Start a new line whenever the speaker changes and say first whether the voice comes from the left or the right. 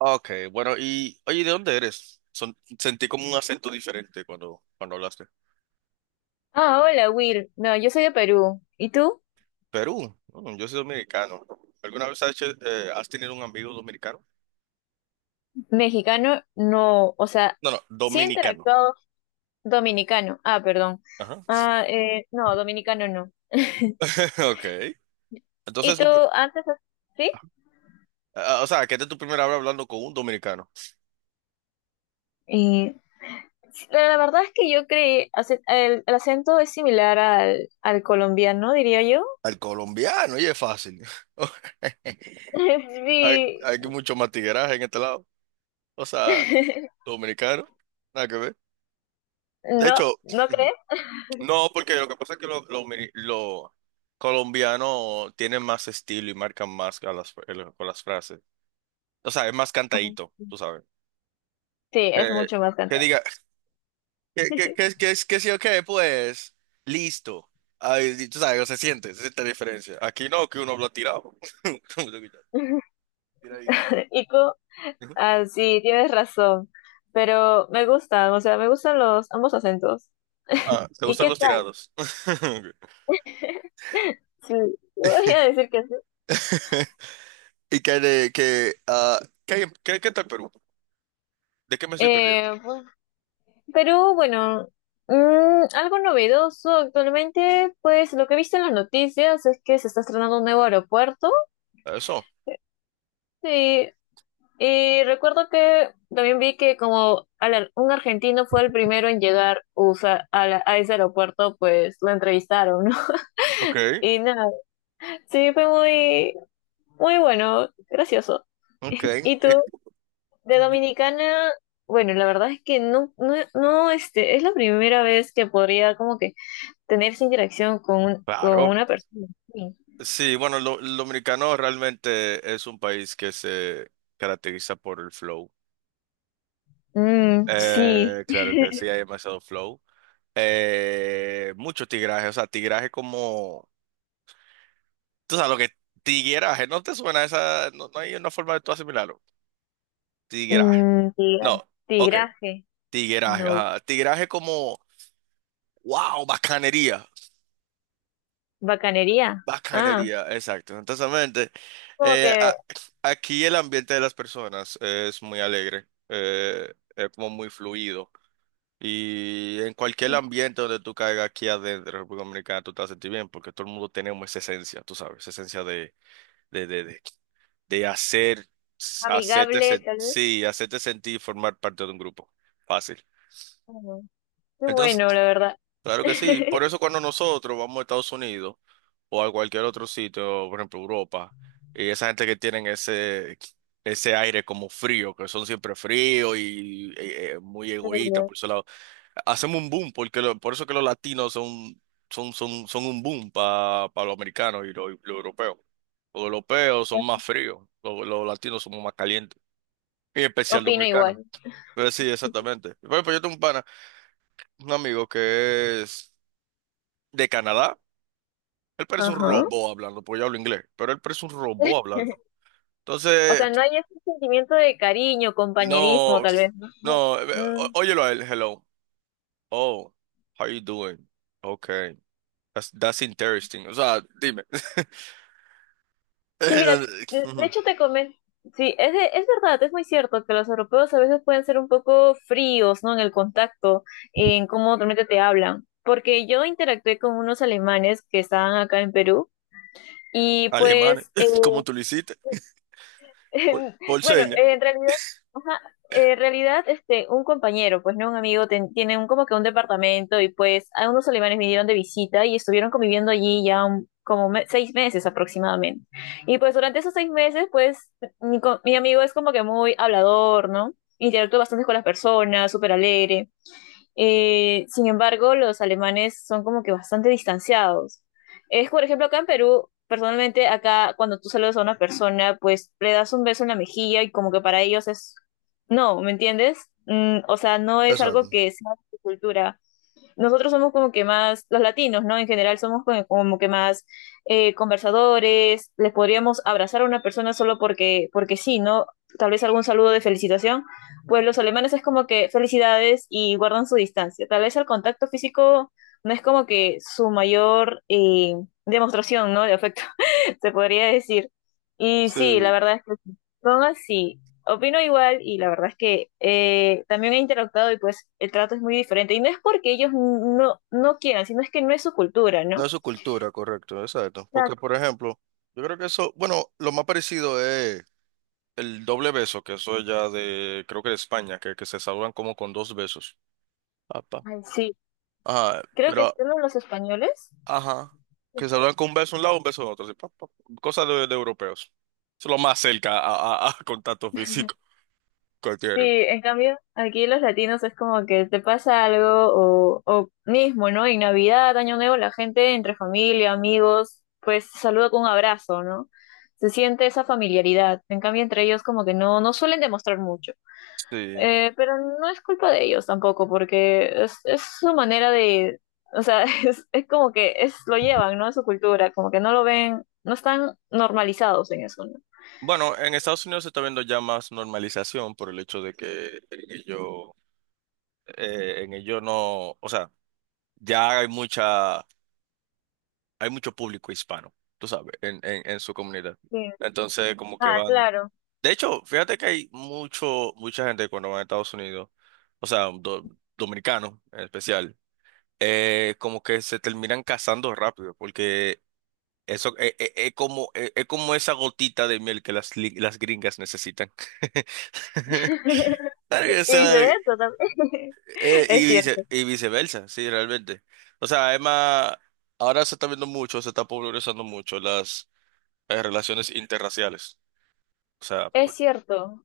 right: Ah, ok, bueno, y oye, ¿de dónde eres? Sentí como un acento diferente cuando hablaste.
left: Ah, hola Will. No, yo soy de Perú. ¿Y tú?
right: Perú. Mm, yo soy dominicano. ¿Alguna vez has tenido un amigo dominicano?
left: Mexicano, no. O sea,
right: No,
left: sí he
right: dominicano.
left: interactuado dominicano. Ah, perdón.
right: Ajá.
left: Ah, no, dominicano no.
right: Ok.
left: ¿Y
right: Entonces,
left: tú antes? ¿Sí?
right: o sea, que esta es tu primera vez hablando con un dominicano.
left: Y la verdad es que yo creí, el acento es similar al, al colombiano, diría yo.
right: Al colombiano, y es fácil. Hay
left: Sí.
right: mucho más tigueraje en este lado. O sea, dominicano, nada que ver. De
left: ¿No?
right: hecho,
left: ¿No crees?
right: no, porque lo que pasa es que los lo mi- lo colombianos tienen más estilo y marcan más a con las frases. O sea, es más
left: Ajá.
right: cantadito, tú sabes.
left: Sí, es
right: Eh,
left: mucho más
right: que
left: cantante.
right: diga, que sí o qué, pues, listo. Ay, y tú sabes, se siente la diferencia. Aquí no, que uno habla tirado. Tiradísimo.
left: ¿Y tú? Ah, sí, tienes razón. Pero me gustan, o sea, me gustan los ambos acentos.
right: Ah, ¿te
left: ¿Y
right: gustan
left: qué
right: los
left: tal?
right: tirados?
left: Sí, no voy a decir que sí.
right: ¿Y qué, de, qué ah, qué tal Perú? ¿De qué me estoy perdiendo?
left: Eh, pues, Perú, bueno, algo novedoso actualmente, pues lo que he visto en las noticias es que se está estrenando un nuevo aeropuerto.
right: Eso.
left: Sí, y recuerdo que también vi que como un argentino fue el primero en llegar a, a ese aeropuerto, pues lo entrevistaron, ¿no?
right: Ok,
left: Y nada, sí, fue muy, muy bueno, gracioso.
right: ok.
left: ¿Y tú? De Dominicana, bueno, la verdad es que no, no, no, este, es la primera vez que podría como que tener esa interacción con, con
right: Claro.
left: una persona. Sí,
right: Sí, bueno, lo dominicano realmente es un país que se caracteriza por el flow.
left: mm, sí.
right: Claro que sí, hay demasiado flow. Mucho tigraje, o sea, tigraje como... Tú sabes lo que... Tigueraje, ¿no te suena esa? No, no hay una forma de tú asimilarlo. Tigueraje.
left: Mm,
right: No, ok.
left: tigraje,
right: Tigueraje,
left: no.
right: ajá. Tigueraje como... ¡Wow! Bacanería.
left: Bacanería, ah,
right: Bacanería, exacto. Entonces,
left: como
right: eh, a-
left: que
right: aquí el ambiente de las personas es muy alegre, es como muy fluido. Y en cualquier ambiente donde tú caigas aquí adentro, en República Dominicana, tú te vas a sentir bien, porque todo el mundo tenemos esa esencia, tú sabes, esa esencia de, de, de, de hacer,
left: amigable, tal vez.
right: hacerte sentir y formar parte de un grupo. Fácil.
left: Ujú. Qué
right: Entonces,
left: bueno, la verdad.
right: claro que sí, por eso cuando nosotros vamos a Estados Unidos o a cualquier otro sitio, por ejemplo Europa, y esa gente que tienen ese aire como frío, que son siempre fríos y muy egoístas
left: Pero
right: por su lado, hacemos un boom, porque por eso que los latinos son un boom para los americanos y los europeos. Los europeos son más fríos, los latinos somos más calientes, y en especial los
left: opino
right: americanos.
left: igual.
right: Pero sí, exactamente. Por ejemplo, yo tengo un pana, un amigo que es de Canadá. Él parece un
left: Ajá.
right: robot hablando, porque yo hablo inglés, pero él parece un robot hablando.
left: O
right: Entonces,
left: sea, no hay ese sentimiento de cariño, compañerismo,
right: no,
left: tal vez, ¿no?
right: no, ó-
left: Mm.
right: óyelo a él, hello. Oh, how you doing? Okay, that's interesting. O sea, dime.
left: Sí, mira, de
right: Ujú.
left: hecho te comento, sí, es, es verdad, es muy cierto que los europeos a veces pueden ser un poco fríos, ¿no? En el contacto, en cómo realmente te hablan, porque yo interactué con unos alemanes que estaban acá en Perú y
right: Alemanes,
left: pues
right: ¿cómo tú lo hiciste? Por, por
left: Bueno,
right: señas.
left: en realidad, ajá, en realidad, este, un compañero, pues no un amigo, tiene un, como que un departamento y pues a unos alemanes vinieron de visita y estuvieron conviviendo allí ya seis meses aproximadamente. Y pues durante esos seis meses, pues mi, mi amigo es como que muy hablador, ¿no? Interactúa bastante con las personas, súper alegre. Sin embargo, los alemanes son como que bastante distanciados. Es, por ejemplo, acá en Perú, personalmente, acá cuando tú saludas a una persona, pues le das un beso en la mejilla y como que para ellos es, no, ¿me entiendes? Mm, o sea, no es
right: Exacto.
left: algo que sea de su cultura. Nosotros somos como que más, los latinos, ¿no? En general somos como, como que más conversadores, les podríamos abrazar a una persona solo porque, porque sí, ¿no? Tal vez algún saludo de felicitación. Pues los alemanes es como que felicidades y guardan su distancia. Tal vez el contacto físico no es como que su mayor demostración, ¿no? De afecto, se podría decir. Y sí, la
right: Sí,
left: verdad es que son así. Opino igual y la verdad es que también he interactuado y pues el trato es muy diferente. Y no es porque ellos no, no quieran, sino es que no es su cultura,
right: no
left: ¿no?
right: es su cultura, correcto, exacto. Porque,
left: Exacto.
right: por ejemplo, yo creo que eso, bueno, lo más parecido es el doble beso, que eso ya de, creo que de España, que se saludan como con dos besos. Papá.
left: Ay, sí,
right: Ah,
left: creo que
right: pero,
left: solo los españoles.
right: ajá. Que saludan con un beso de un lado, un beso de otro. Así, pa, pa. Cosas de europeos. Eso es lo más cerca a contacto físico que
left: Sí,
right: tienen.
left: en cambio, aquí los latinos es como que te pasa algo o mismo, ¿no? En Navidad, Año Nuevo, la gente entre familia, amigos, pues saluda con un abrazo, ¿no? Se siente esa familiaridad. En cambio, entre ellos como que no, no suelen demostrar mucho.
right: Sí.
left: Pero no es culpa de ellos tampoco, porque es su manera de, o sea, es como que es, lo llevan, ¿no? Es su cultura, como que no lo ven, no están normalizados en eso, ¿no?
right: Bueno, en Estados Unidos se está viendo ya más normalización por el hecho de que en ello no, o sea, ya hay mucha, hay mucho público hispano, tú sabes, en su comunidad.
left: Sí.
right: Entonces, como que
left: Ah,
right: van.
left: claro.
right: De hecho, fíjate que hay mucha gente cuando va a Estados Unidos, o sea, dominicanos en especial, como que se terminan casando rápido, porque eso es como esa gotita de miel que las gringas necesitan. Claro que
left: Y
right: sea,
left: viceversa también. Es cierto.
right: viceversa, sí, realmente. O sea, además, ahora se está viendo mucho, se está popularizando mucho las relaciones interraciales. O sea,
left: Es
right: por...
left: cierto.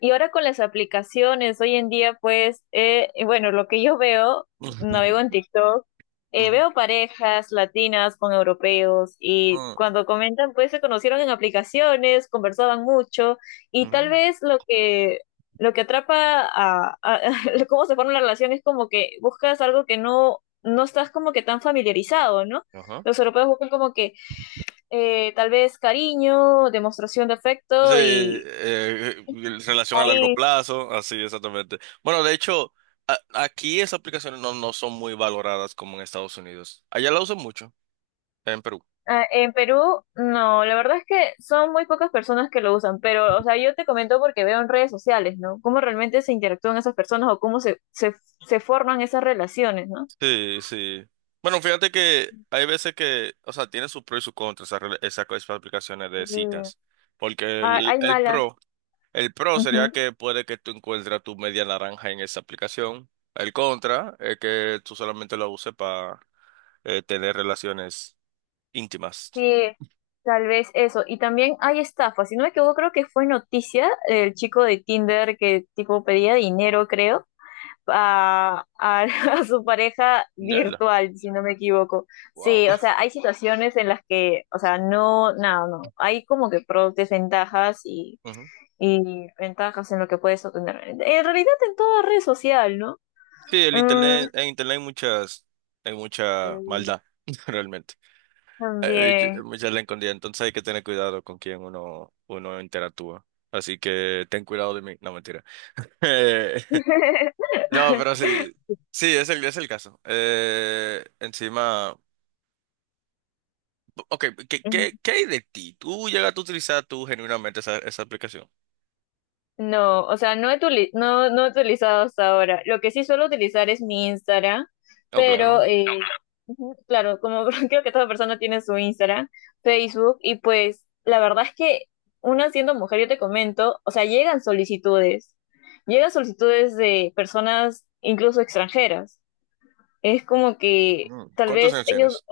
left: Y ahora con las aplicaciones, hoy en día, pues, bueno, lo que yo veo, navego en TikTok,
right: Ujú,
left: veo parejas latinas con europeos y
right: ujú,
left: cuando comentan, pues se conocieron en aplicaciones, conversaban mucho y tal
right: ujú,
left: vez lo que atrapa cómo se forma la relación es como que buscas algo que no, no estás como que tan familiarizado, ¿no?
right: ujú, ajá.
left: Los europeos buscan como que tal vez cariño, demostración de
right: Sí,
left: afecto y...
right: en relación a largo
left: ahí.
right: plazo, así exactamente. Bueno, de hecho, aquí esas aplicaciones no, no son muy valoradas como en Estados Unidos. Allá la usan mucho, en Perú.
left: Ah, en Perú, no, la verdad es que son muy pocas personas que lo usan, pero, o sea, yo te comento porque veo en redes sociales, ¿no? Cómo realmente se interactúan esas personas o cómo se, se, se forman esas relaciones, ¿no?
right: Sí, sí. Bueno, fíjate que hay veces que, o sea, tiene sus pros y sus contras esas, rela- esas co- esas aplicaciones de
left: Y,
right: citas. Porque
left: ah,
right: el,
left: hay
right: el
left: malas,
right: pro, el pro sería
left: ujú,
right: que puede que tú encuentres tu media naranja en esa aplicación. El contra es que tú solamente la uses para tener relaciones íntimas.
left: sí, tal vez eso. Y también hay estafas, si no me equivoco, creo que fue noticia el chico de Tinder que tipo pedía dinero, creo a, a- a su pareja
right: Ya,
left: virtual, si no me equivoco.
right: wow.
left: Sí, o sea, hay situaciones en las que, o sea, no, no, no, hay como que pros, desventajas
right: Ujú.
left: y ventajas en lo que puedes obtener. En realidad en toda red social, ¿no?
right: Sí, el
left: Mm,
right: internet, en internet hay muchas, hay mucha maldad, realmente. Hay
left: también.
right: mucha la escondida, entonces hay que tener cuidado con quién uno interactúa. Así que ten cuidado de mí. No, mentira. Eh, no, pero sí, sí, es es el caso. Encima, ok, ¿qué hay de ti? ¿Tú llegaste a utilizar tú genuinamente esa aplicación?
left: No, o sea, no, no he utilizado hasta ahora. Lo que sí suelo utilizar es mi Instagram,
right: Oh,
left: pero
right: claro.
left: ujú, claro, como creo que toda persona tiene su Instagram, Facebook, y pues la verdad es que una siendo mujer, yo te comento, o sea, llegan solicitudes de personas incluso extranjeras. Es como que
right: Mm.
left: tal
right: ¿Cuántos
left: vez
right: años
left: ellos
right: tienes?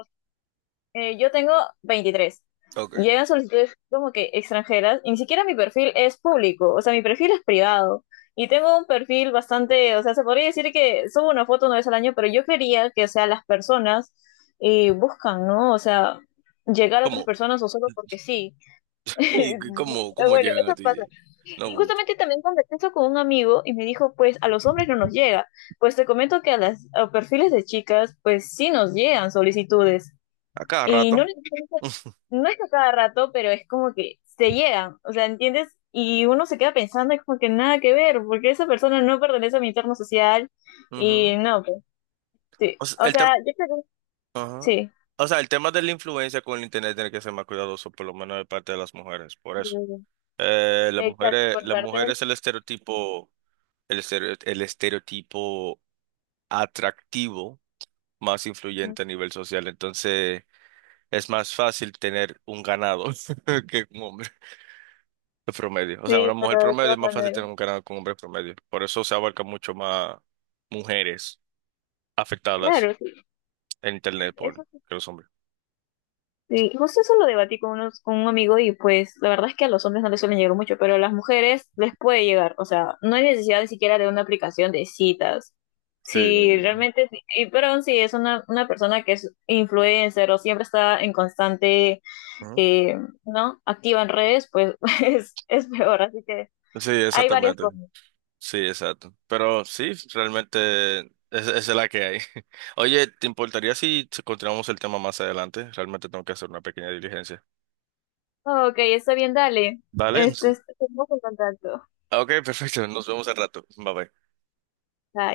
left: yo tengo 23.
right: Ok.
left: Llegan solicitudes como que extranjeras y ni siquiera mi perfil es público, o sea, mi perfil es privado. Y tengo un perfil bastante, o sea, se podría decir que subo una foto una vez al año, pero yo creería que, o sea, las personas buscan, ¿no? O sea, llegar a otras
right: ¿Cómo?
left: personas o solo porque sí.
right: ¿Y cómo, cómo
left: Bueno,
right: llegan
left: eso
right: a
left: pasa.
right: ti?
left: Y
right: No,
left: justamente también conversé eso con un amigo y me dijo, pues a los hombres no nos llega. Pues te comento que a las a perfiles de chicas, pues sí nos llegan solicitudes.
right: a cada
left: Y
right: rato.
left: no, no es a cada rato, pero es como que se llegan, o sea, ¿entiendes? Y uno se queda pensando, es como que nada que ver, porque esa persona no pertenece a mi entorno social y
right: Ujú.
left: no, pues sí.
right: O sea,
left: O
right: el
left: sea,
right: tem-
left: yo creo que
right: ajá.
left: sí.
right: O sea, el tema de la influencia con el internet tiene que ser más cuidadoso, por lo menos de parte de las mujeres. Por eso,
left: Exacto, por
right: las
left: parte del...
right: mujeres el estereotipo, el estereotipo atractivo más influyente a nivel social. Entonces, es más fácil tener un ganado que un hombre de promedio. O sea,
left: Sí,
right: una mujer
left: pero de
right: promedio es
left: todas
right: más fácil
left: maneras.
right: tener un ganado que un hombre promedio. Por eso se abarca mucho más mujeres afectadas
left: Claro, sí.
right: en internet por
left: Eso
right: que los hombres.
left: sí, justo eso lo debatí con, unos, con un amigo y pues la verdad es que a los hombres no les suelen llegar mucho, pero a las mujeres les puede llegar, o sea, no hay necesidad ni siquiera de una aplicación de citas.
right: Sí,
left: Sí, realmente, y, pero aún si es una persona que es influencer o siempre está en constante,
right: ajá.
left: eh, ¿no? Activa en redes, pues es peor, así que
right: Sí,
left: hay varias
right: exactamente.
left: formas.
right: Sí, exacto. Pero sí, esa es la que hay. Oye, ¿te importaría si continuamos el tema más adelante? Realmente tengo que hacer una pequeña diligencia.
left: Ok, está bien, dale.
right: Vale.
left: Este,
right: Entonces,
left: estamos en contacto.
right: ok, perfecto. Nos vemos al rato. Bye bye.
left: Bye.